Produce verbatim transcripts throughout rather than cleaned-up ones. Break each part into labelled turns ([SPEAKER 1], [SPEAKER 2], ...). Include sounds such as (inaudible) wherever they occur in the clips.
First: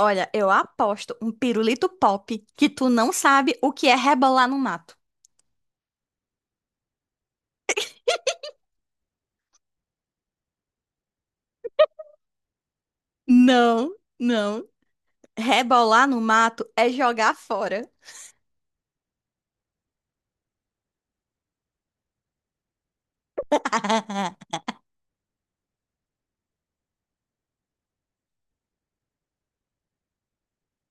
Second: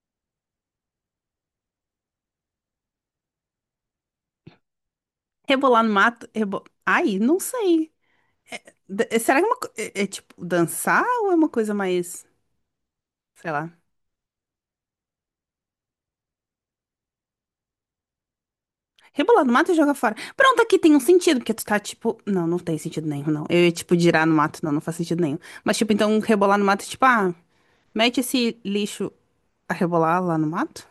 [SPEAKER 1] Olha, eu aposto um pirulito pop que tu não sabe o que é rebolar no mato.
[SPEAKER 2] Rebolar no mato? Rebo... Ai, não sei. É- D- eh, será que é, uma co- é- é tipo dançar ou é uma coisa mais, sei lá.
[SPEAKER 1] Não, não. Rebolar no mato é jogar fora.
[SPEAKER 2] Rebolar no mato e jogar fora. Pronto, aqui tem um sentido, porque tu tá tipo. Não, não tem sentido nenhum, não. Eu ia tipo girar no mato,
[SPEAKER 1] (laughs)
[SPEAKER 2] não, não faz sentido nenhum. Mas tipo, então rebolar no mato é tipo, ah, mete esse lixo a rebolar lá no mato?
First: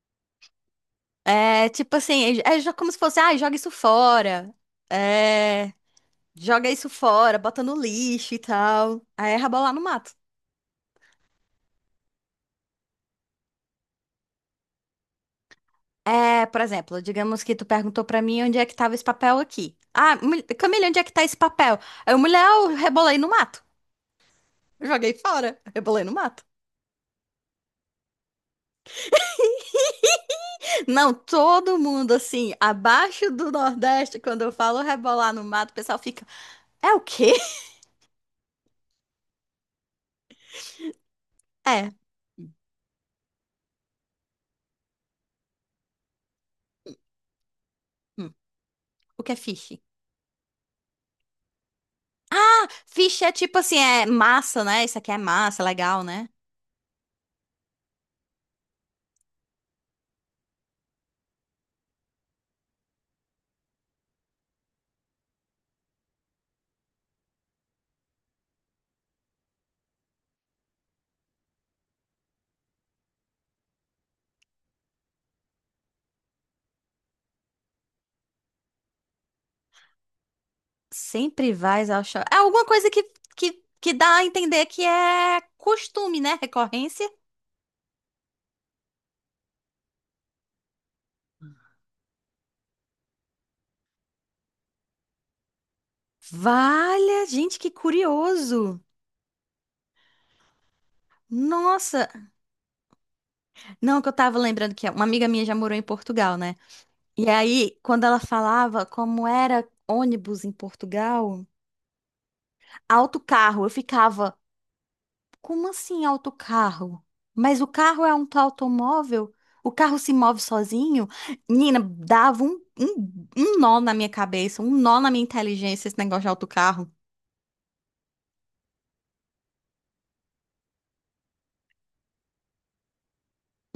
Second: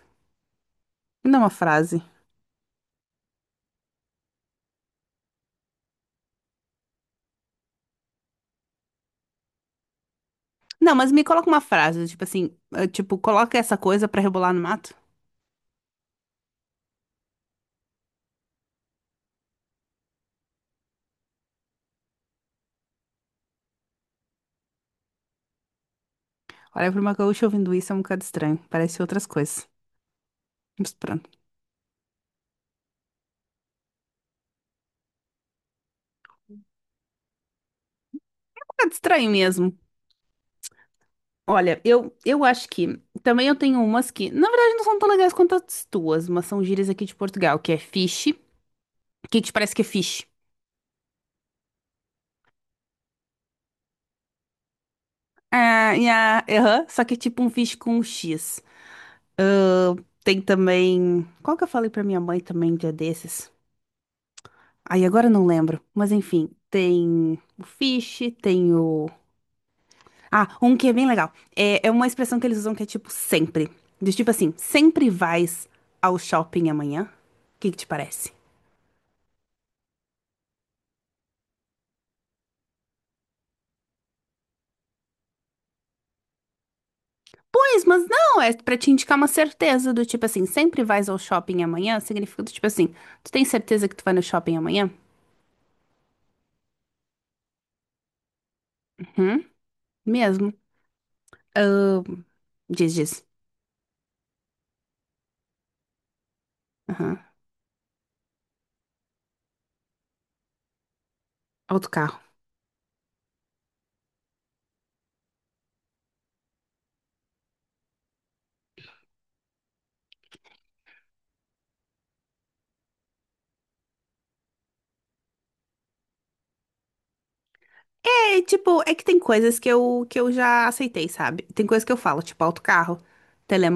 [SPEAKER 2] Não, é uma
[SPEAKER 1] É tipo
[SPEAKER 2] frase.
[SPEAKER 1] assim, é, é jo- como se fosse, ah, joga isso fora. É, joga isso fora, bota no lixo e tal. Aí é rebolar no mato.
[SPEAKER 2] Não, mas me coloca uma frase, tipo assim, eh, tipo, coloca essa coisa pra rebolar no mato.
[SPEAKER 1] É, por exemplo, digamos que tu perguntou pra mim onde é que tava esse papel aqui. Ah, mul- Camila, onde é que tá esse papel? Aí eu, mulher, eu rebolei no mato. Joguei fora, rebolei no mato.
[SPEAKER 2] Olha, pra uma gaúcha ouvindo isso é um bocado estranho. Parece outras coisas. Mas
[SPEAKER 1] Não,
[SPEAKER 2] pronto. Um
[SPEAKER 1] todo mundo assim, abaixo do Nordeste, quando eu falo rebolar no mato, o pessoal fica, é o quê?
[SPEAKER 2] bocado estranho mesmo. Olha,
[SPEAKER 1] É,
[SPEAKER 2] eu, eu acho que também eu tenho umas que, na verdade, não são tão legais quanto as tuas, mas são gírias aqui de Portugal, que é fish,
[SPEAKER 1] hum, o que é
[SPEAKER 2] que te parece
[SPEAKER 1] fish?
[SPEAKER 2] que é fish.
[SPEAKER 1] Ah, fish é tipo assim, é massa, né? Isso aqui é massa,
[SPEAKER 2] Ah,
[SPEAKER 1] legal,
[SPEAKER 2] e
[SPEAKER 1] né?
[SPEAKER 2] a- aham, só que é tipo um fish com um X. Ah, tem também. Qual que eu falei pra minha mãe também um dia desses? Aí agora eu não lembro, mas enfim, tem o fish, tem o. Ah, um que é bem legal. É, é uma expressão que eles usam que é tipo sempre. Do tipo assim, sempre vais ao shopping amanhã? O que que te parece?
[SPEAKER 1] Sempre vais ao shopping. É alguma coisa que, que, que dá a entender que é costume, né? Recorrência.
[SPEAKER 2] Pois, mas não, é pra te indicar uma certeza do tipo assim, sempre vais ao shopping amanhã, significa do tipo assim, tu tens certeza que tu vai no shopping amanhã?
[SPEAKER 1] Valha, gente, que curioso.
[SPEAKER 2] Uhum, mesmo. Ah,
[SPEAKER 1] Nossa,
[SPEAKER 2] diz, diz.
[SPEAKER 1] não, que eu tava lembrando que uma amiga minha já morou em Portugal, né?
[SPEAKER 2] Aham,
[SPEAKER 1] E aí, quando ela falava como era ônibus em Portugal,
[SPEAKER 2] autocarro.
[SPEAKER 1] autocarro, eu ficava, como assim autocarro? Mas o carro é um automóvel? O carro se move sozinho? Nina, dava um, um, um nó na minha cabeça, um nó na minha inteligência esse negócio de autocarro.
[SPEAKER 2] É, tipo, é que tem coisas que eu, que eu já aceitei, sabe? Tem coisas que eu falo, tipo autocarro,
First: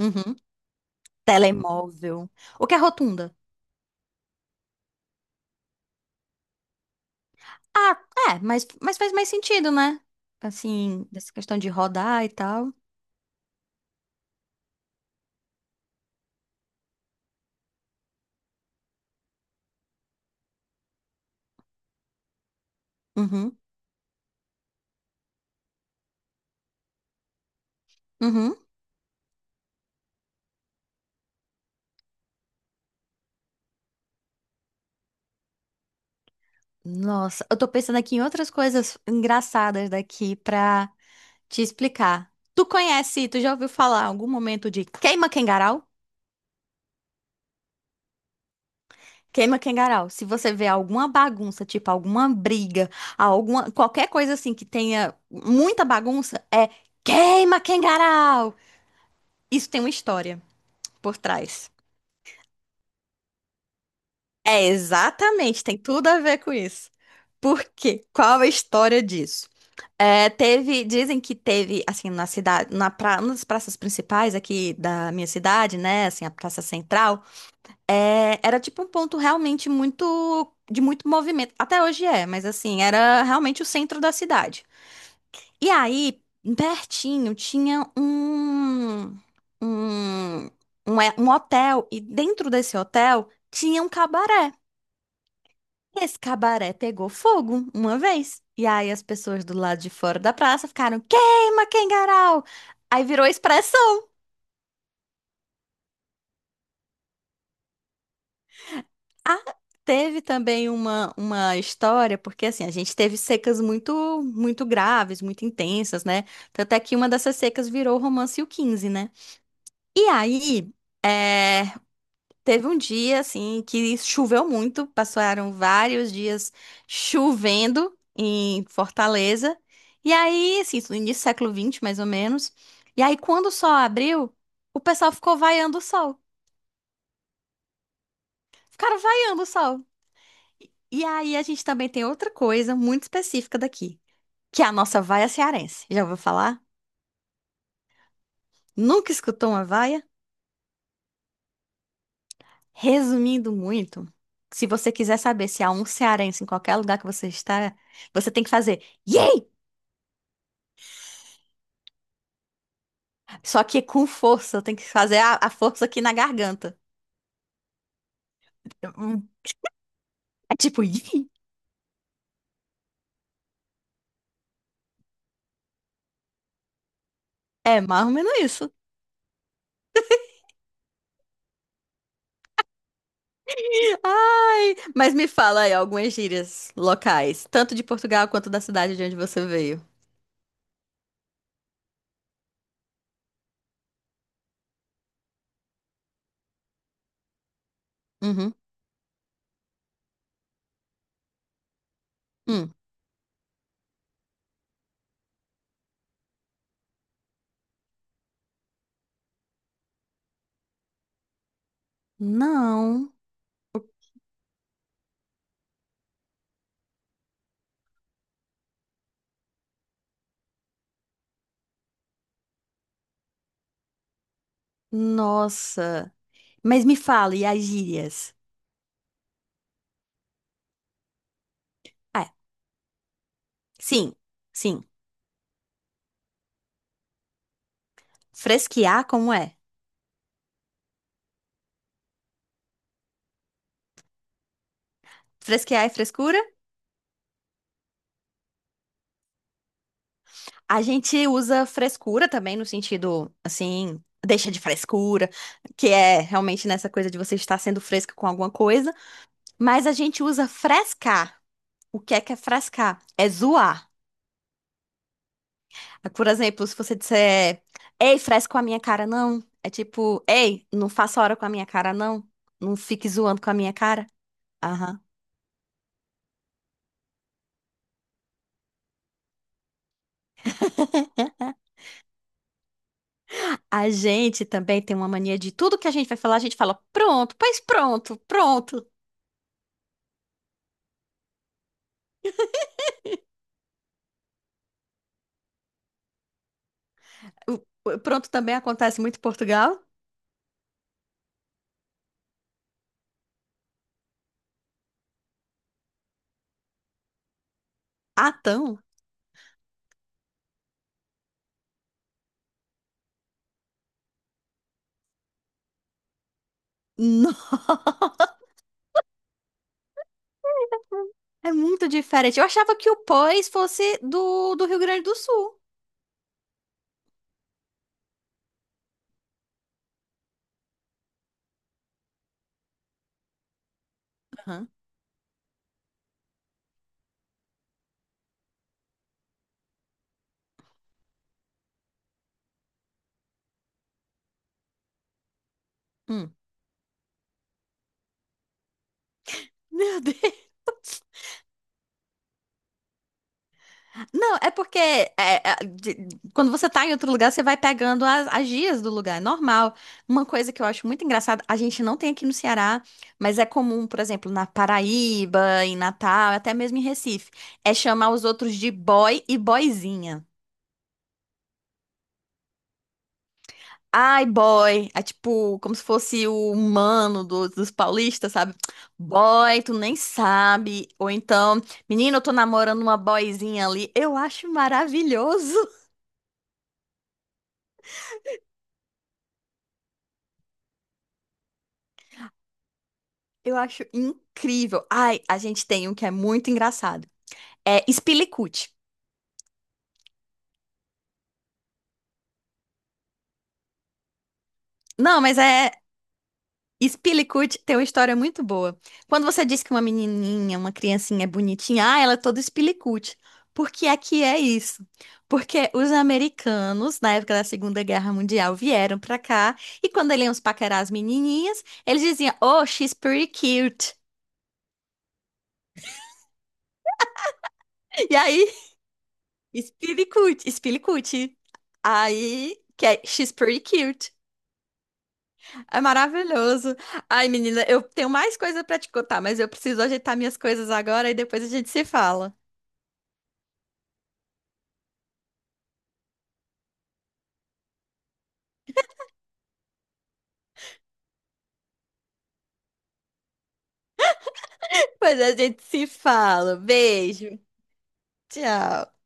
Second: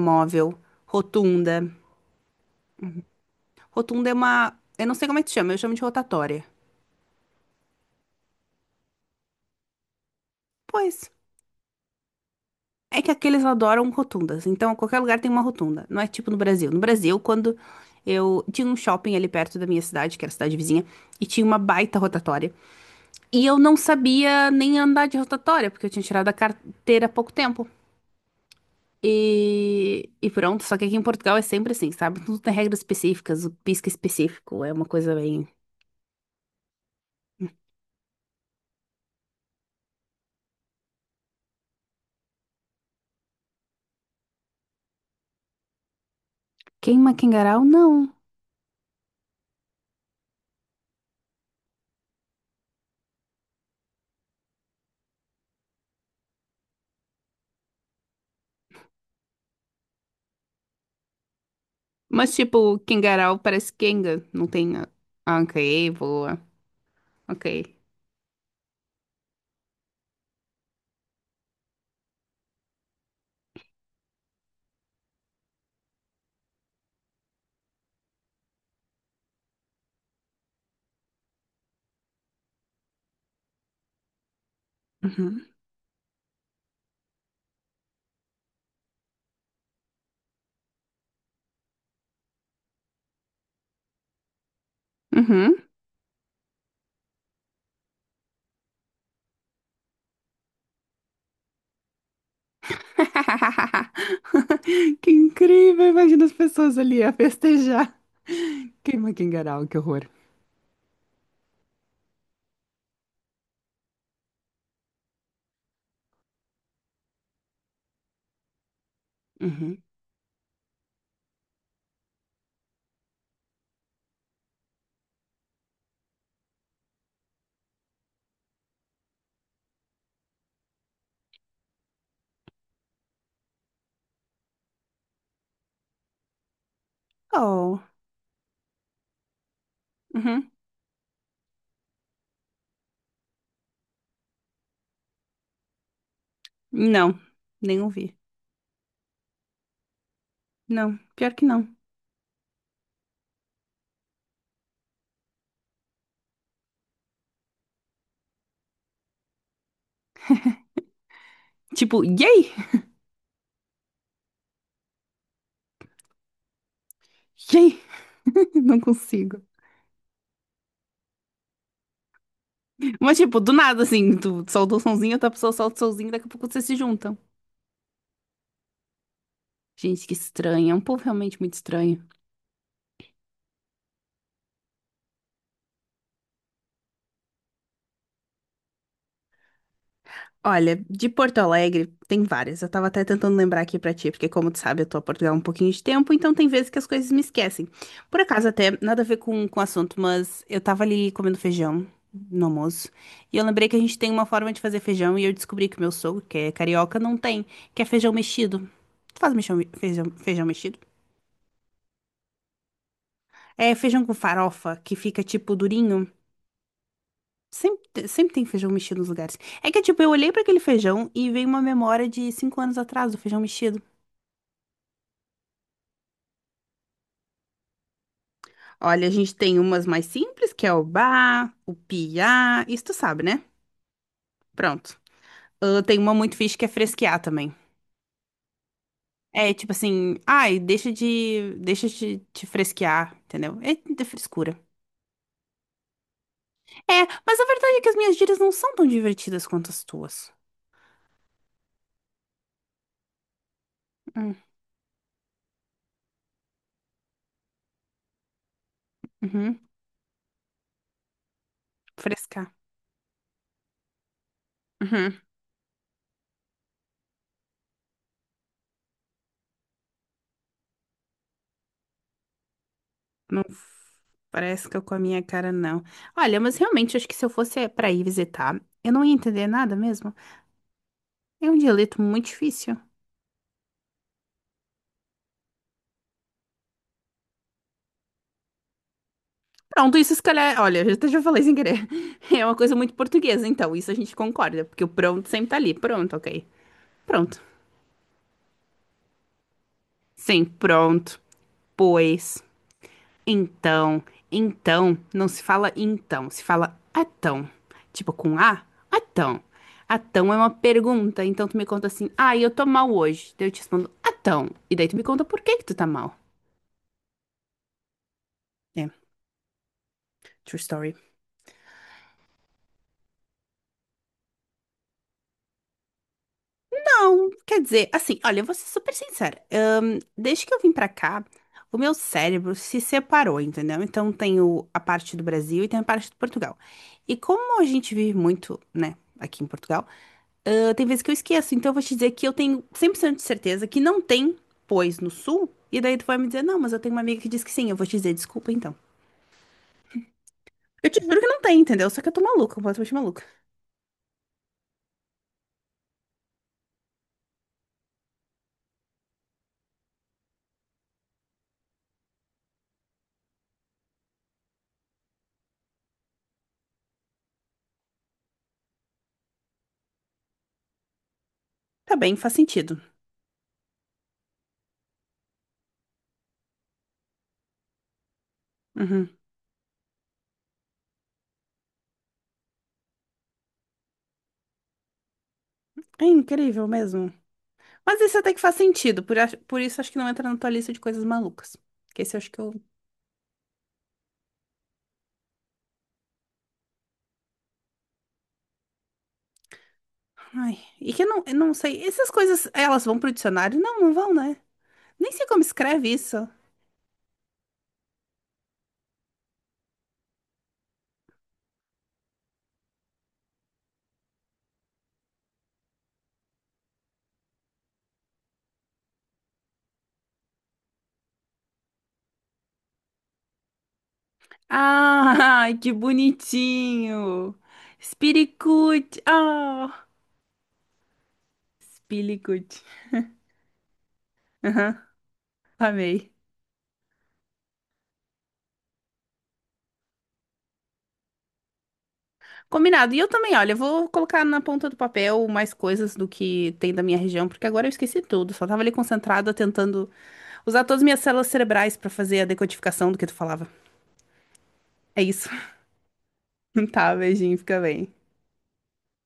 [SPEAKER 1] Uhum.
[SPEAKER 2] rotunda.
[SPEAKER 1] Telemóvel. O que é rotunda?
[SPEAKER 2] Rotunda é uma, eu não sei como é que se chama, eu chamo de rotatória.
[SPEAKER 1] Ah, é, mas, mas faz mais sentido, né? Assim,
[SPEAKER 2] Pois.
[SPEAKER 1] dessa questão de rodar e tal.
[SPEAKER 2] É que aqui eles adoram rotundas, então qualquer lugar tem uma rotunda. Não é tipo no Brasil. No Brasil, quando eu tinha um shopping ali perto da minha cidade, que era a cidade vizinha, e tinha uma baita rotatória. E
[SPEAKER 1] Uhum.
[SPEAKER 2] eu não sabia nem andar de rotatória, porque eu tinha tirado a carteira há pouco tempo.
[SPEAKER 1] Uhum.
[SPEAKER 2] E, e pronto, só que aqui em Portugal é sempre assim, sabe? Tudo tem regras específicas, o pisca específico é uma coisa bem.
[SPEAKER 1] Nossa, eu tô pensando aqui em outras coisas engraçadas daqui pra te explicar. Tu conhece, tu já ouviu falar em algum momento de queima Kengarau?
[SPEAKER 2] Queima Kengarau? Não.
[SPEAKER 1] Queima Kengarau. Se você vê alguma bagunça, tipo alguma briga, alguma qualquer coisa assim que tenha muita bagunça, é queima Kengarau. Isso tem uma história por trás.
[SPEAKER 2] Mas tipo, Kengarau parece Kenga, não
[SPEAKER 1] É,
[SPEAKER 2] tem a a anca
[SPEAKER 1] exatamente, tem
[SPEAKER 2] e
[SPEAKER 1] tudo a ver
[SPEAKER 2] voa.
[SPEAKER 1] com isso. Por
[SPEAKER 2] Ok.
[SPEAKER 1] quê? Qual a história disso? É, teve, dizem que teve, assim, na cidade, na pra, uma das praças principais aqui da minha cidade, né, assim, a praça central, é, era tipo um ponto realmente muito, de muito movimento, até hoje é, mas assim, era realmente o centro da cidade.
[SPEAKER 2] Uhum.
[SPEAKER 1] E aí, pertinho, tinha um, um, um, é, um hotel, e dentro desse hotel tinha um cabaré.
[SPEAKER 2] Uhum.
[SPEAKER 1] Esse cabaré pegou fogo uma vez. E aí as pessoas do lado de fora da praça ficaram: queima, Kengarau! Aí virou
[SPEAKER 2] (laughs)
[SPEAKER 1] expressão.
[SPEAKER 2] Que incrível! Imagina as pessoas ali a festejar. Queima
[SPEAKER 1] Ah,
[SPEAKER 2] Kingarau, que horror.
[SPEAKER 1] teve também uma, uma história, porque assim, a gente teve secas muito, muito graves, muito intensas, né? Tanto é que uma dessas secas virou o romance e o quinze, né?
[SPEAKER 2] Uhum.
[SPEAKER 1] E aí. É Teve um dia, assim, que choveu muito, passaram vários dias chovendo em Fortaleza. E aí, assim, isso no início do século vinte, mais ou menos. E aí, quando o sol abriu, o pessoal ficou vaiando o sol.
[SPEAKER 2] Oh.
[SPEAKER 1] Ficaram vaiando o sol.
[SPEAKER 2] Uhum.
[SPEAKER 1] E aí, a gente também tem outra coisa muito específica daqui, que é a nossa vaia cearense. Já ouviu falar?
[SPEAKER 2] Não, nem ouvi.
[SPEAKER 1] Nunca escutou uma vaia?
[SPEAKER 2] Não, pior que não.
[SPEAKER 1] Resumindo muito, se você quiser saber se há um cearense em qualquer lugar que você está, você tem que fazer. Yay!
[SPEAKER 2] Tipo, yay!
[SPEAKER 1] Só que com força, eu tenho que fazer a, a força aqui na garganta.
[SPEAKER 2] Yay! (laughs) Não
[SPEAKER 1] Hum,
[SPEAKER 2] consigo.
[SPEAKER 1] É tipo, (laughs) "ih".
[SPEAKER 2] Mas, tipo, do nada, assim, tu solta o sonzinho, outra pessoa solta o sonzinho, daqui a pouco vocês se juntam.
[SPEAKER 1] É mais ou menos isso.
[SPEAKER 2] Gente, que estranho. É um povo realmente muito estranho.
[SPEAKER 1] Ai, mas me fala aí algumas gírias locais, tanto de Portugal quanto da cidade de onde você veio.
[SPEAKER 2] Olha, de Porto Alegre tem várias. Eu tava até tentando lembrar aqui pra ti, porque como tu sabe, eu tô a Portugal há um pouquinho de tempo, então tem vezes que as coisas me esquecem. Por acaso
[SPEAKER 1] Uhum.
[SPEAKER 2] até nada a ver com com o assunto, mas eu tava ali comendo feijão no
[SPEAKER 1] Hum.
[SPEAKER 2] almoço, e eu lembrei que a gente tem uma forma de fazer feijão e eu descobri que o meu sogro, que é carioca, não tem, que é feijão mexido. Tu faz mexão- feijão, feijão mexido?
[SPEAKER 1] Não.
[SPEAKER 2] É feijão com farofa que fica tipo durinho. Sempre, te- sempre tem feijão mexido nos lugares. É que, tipo, eu olhei pra aquele feijão e veio uma memória de cinco anos atrás do feijão mexido.
[SPEAKER 1] Nossa. Mas me fala, e as gírias?
[SPEAKER 2] Olha, a gente tem umas mais simples, que é o ba, o
[SPEAKER 1] Ah, é.
[SPEAKER 2] piá, isso tu sabe, né?
[SPEAKER 1] Sim, sim.
[SPEAKER 2] Pronto. Ah, tem uma muito fixe que é fresquear também.
[SPEAKER 1] Fresquear, como
[SPEAKER 2] É
[SPEAKER 1] é?
[SPEAKER 2] tipo assim, ai, deixa de, deixa de te fresquear, entendeu? É de frescura.
[SPEAKER 1] Fresquear é frescura?
[SPEAKER 2] É, mas a verdade é que as minhas gírias não são tão divertidas quanto as tuas.
[SPEAKER 1] A gente usa frescura também, no sentido, assim,
[SPEAKER 2] Hum,
[SPEAKER 1] deixa de frescura, que é realmente nessa coisa de você estar sendo fresca com alguma coisa.
[SPEAKER 2] uhum,
[SPEAKER 1] Mas a gente usa frescar. O que é que é
[SPEAKER 2] frescar.
[SPEAKER 1] frescar? É zoar.
[SPEAKER 2] Uhum.
[SPEAKER 1] Por exemplo, se você disser, ei, fresco com a minha cara, não. É tipo, ei, não faça hora com a minha cara, não. Não fique zoando
[SPEAKER 2] Não
[SPEAKER 1] com a minha cara.
[SPEAKER 2] fresca com a
[SPEAKER 1] Aham.
[SPEAKER 2] minha cara, não. Olha, mas realmente, acho que se eu fosse pra ir visitar, eu não ia entender nada mesmo. É um dialeto muito difícil.
[SPEAKER 1] A gente também tem uma mania de tudo que a gente vai falar, a gente fala pronto, pois pronto, pronto.
[SPEAKER 2] Pronto, isso se calhar, olha, eu até já falei sem querer. (laughs) É uma coisa muito portuguesa, então, isso a gente concorda, porque o pronto sempre tá ali. Pronto, ok. Pronto.
[SPEAKER 1] O- o pronto também acontece muito em Portugal.
[SPEAKER 2] Sim, pronto. Pois, então, então, não se fala então, se fala atão. Tipo
[SPEAKER 1] Ah,
[SPEAKER 2] com A,
[SPEAKER 1] tão?
[SPEAKER 2] atão. Atão é uma pergunta, então tu me conta assim, ah, eu tô mal hoje. Daí eu te respondo, atão. E daí tu me conta por que que tu tá mal.
[SPEAKER 1] Não,
[SPEAKER 2] É, true story.
[SPEAKER 1] é muito diferente. Eu achava que o pois fosse do, do Rio Grande do Sul.
[SPEAKER 2] Não, quer dizer, assim, olha, eu vou ser super sincera. Ahn, desde que eu vim pra cá, o meu cérebro se separou, entendeu? Então tem o-
[SPEAKER 1] Aham.
[SPEAKER 2] a parte do Brasil e tem a parte de Portugal. E como a gente vive muito, né, aqui em Portugal, ah, tem vezes que eu esqueço. Então eu vou te dizer que eu tenho cem por cento de certeza que não tem pois no sul. E daí tu vai me
[SPEAKER 1] Hum.
[SPEAKER 2] dizer, não, mas eu tenho uma amiga que diz que sim. Eu vou te dizer, desculpa então.
[SPEAKER 1] Meu (laughs) Deus.
[SPEAKER 2] Eu te juro que não tem, entendeu? Só que eu tô maluca, completamente maluca.
[SPEAKER 1] Não, é porque é, é, de- quando você tá em outro lugar, você vai pegando as, as gírias do lugar, é normal. Uma coisa que eu acho muito engraçada, a gente não tem aqui no Ceará, mas é comum, por exemplo, na Paraíba, em Natal, até mesmo em Recife, é chamar os outros de boy e boyzinha.
[SPEAKER 2] Tá bem, faz sentido.
[SPEAKER 1] Ai, boy. É tipo, como se fosse o humano dos, dos paulistas, sabe?
[SPEAKER 2] Uhum.
[SPEAKER 1] Boy, tu nem sabe. Ou então, menino, eu tô namorando uma boyzinha ali. Eu acho maravilhoso. (laughs)
[SPEAKER 2] É incrível mesmo. Mas esse até que faz sentido, por, ach- por isso acho que não entra na tua lista de coisas malucas. Que esse eu acho que eu.
[SPEAKER 1] Eu acho incrível. Ai, a gente tem um que é muito engraçado. É Spilicute.
[SPEAKER 2] Ai. E que eu não, eu não sei. Essas coisas, elas vão pro dicionário? Não, não vão, né? Nem
[SPEAKER 1] Não,
[SPEAKER 2] sei
[SPEAKER 1] mas
[SPEAKER 2] como
[SPEAKER 1] é
[SPEAKER 2] escreve isso.
[SPEAKER 1] Spillicut, tem uma história muito boa. Quando você diz que uma menininha, uma criancinha é bonitinha, ah, ela é toda Spillicut. Porque aqui é que é isso. Porque os americanos, na época da Segunda Guerra Mundial, vieram pra cá e quando eles iam paquerar as menininhas, eles diziam, oh, she's pretty cute.
[SPEAKER 2] Ah, (laughs) que bonitinho!
[SPEAKER 1] E aí,
[SPEAKER 2] Espiricute! Ah!
[SPEAKER 1] Spillicut, Spillicut. Aí,
[SPEAKER 2] Espiricute.
[SPEAKER 1] que é she's pretty cute.
[SPEAKER 2] Aham,
[SPEAKER 1] É
[SPEAKER 2] amei.
[SPEAKER 1] maravilhoso. Ai, menina, eu tenho mais coisa pra te contar, mas eu preciso ajeitar minhas coisas agora e depois a gente se fala.
[SPEAKER 2] Combinado. E eu também, olha, eu vou colocar na ponta do papel mais coisas do que tem da minha região, porque agora eu esqueci tudo. Só tava ali concentrada tentando usar todas as minhas células cerebrais pra fazer a decodificação do que tu falava. É
[SPEAKER 1] Mas
[SPEAKER 2] isso.
[SPEAKER 1] a gente se fala.
[SPEAKER 2] (laughs) Tá, beijinho,
[SPEAKER 1] Beijo.
[SPEAKER 2] fica bem.
[SPEAKER 1] Tchau.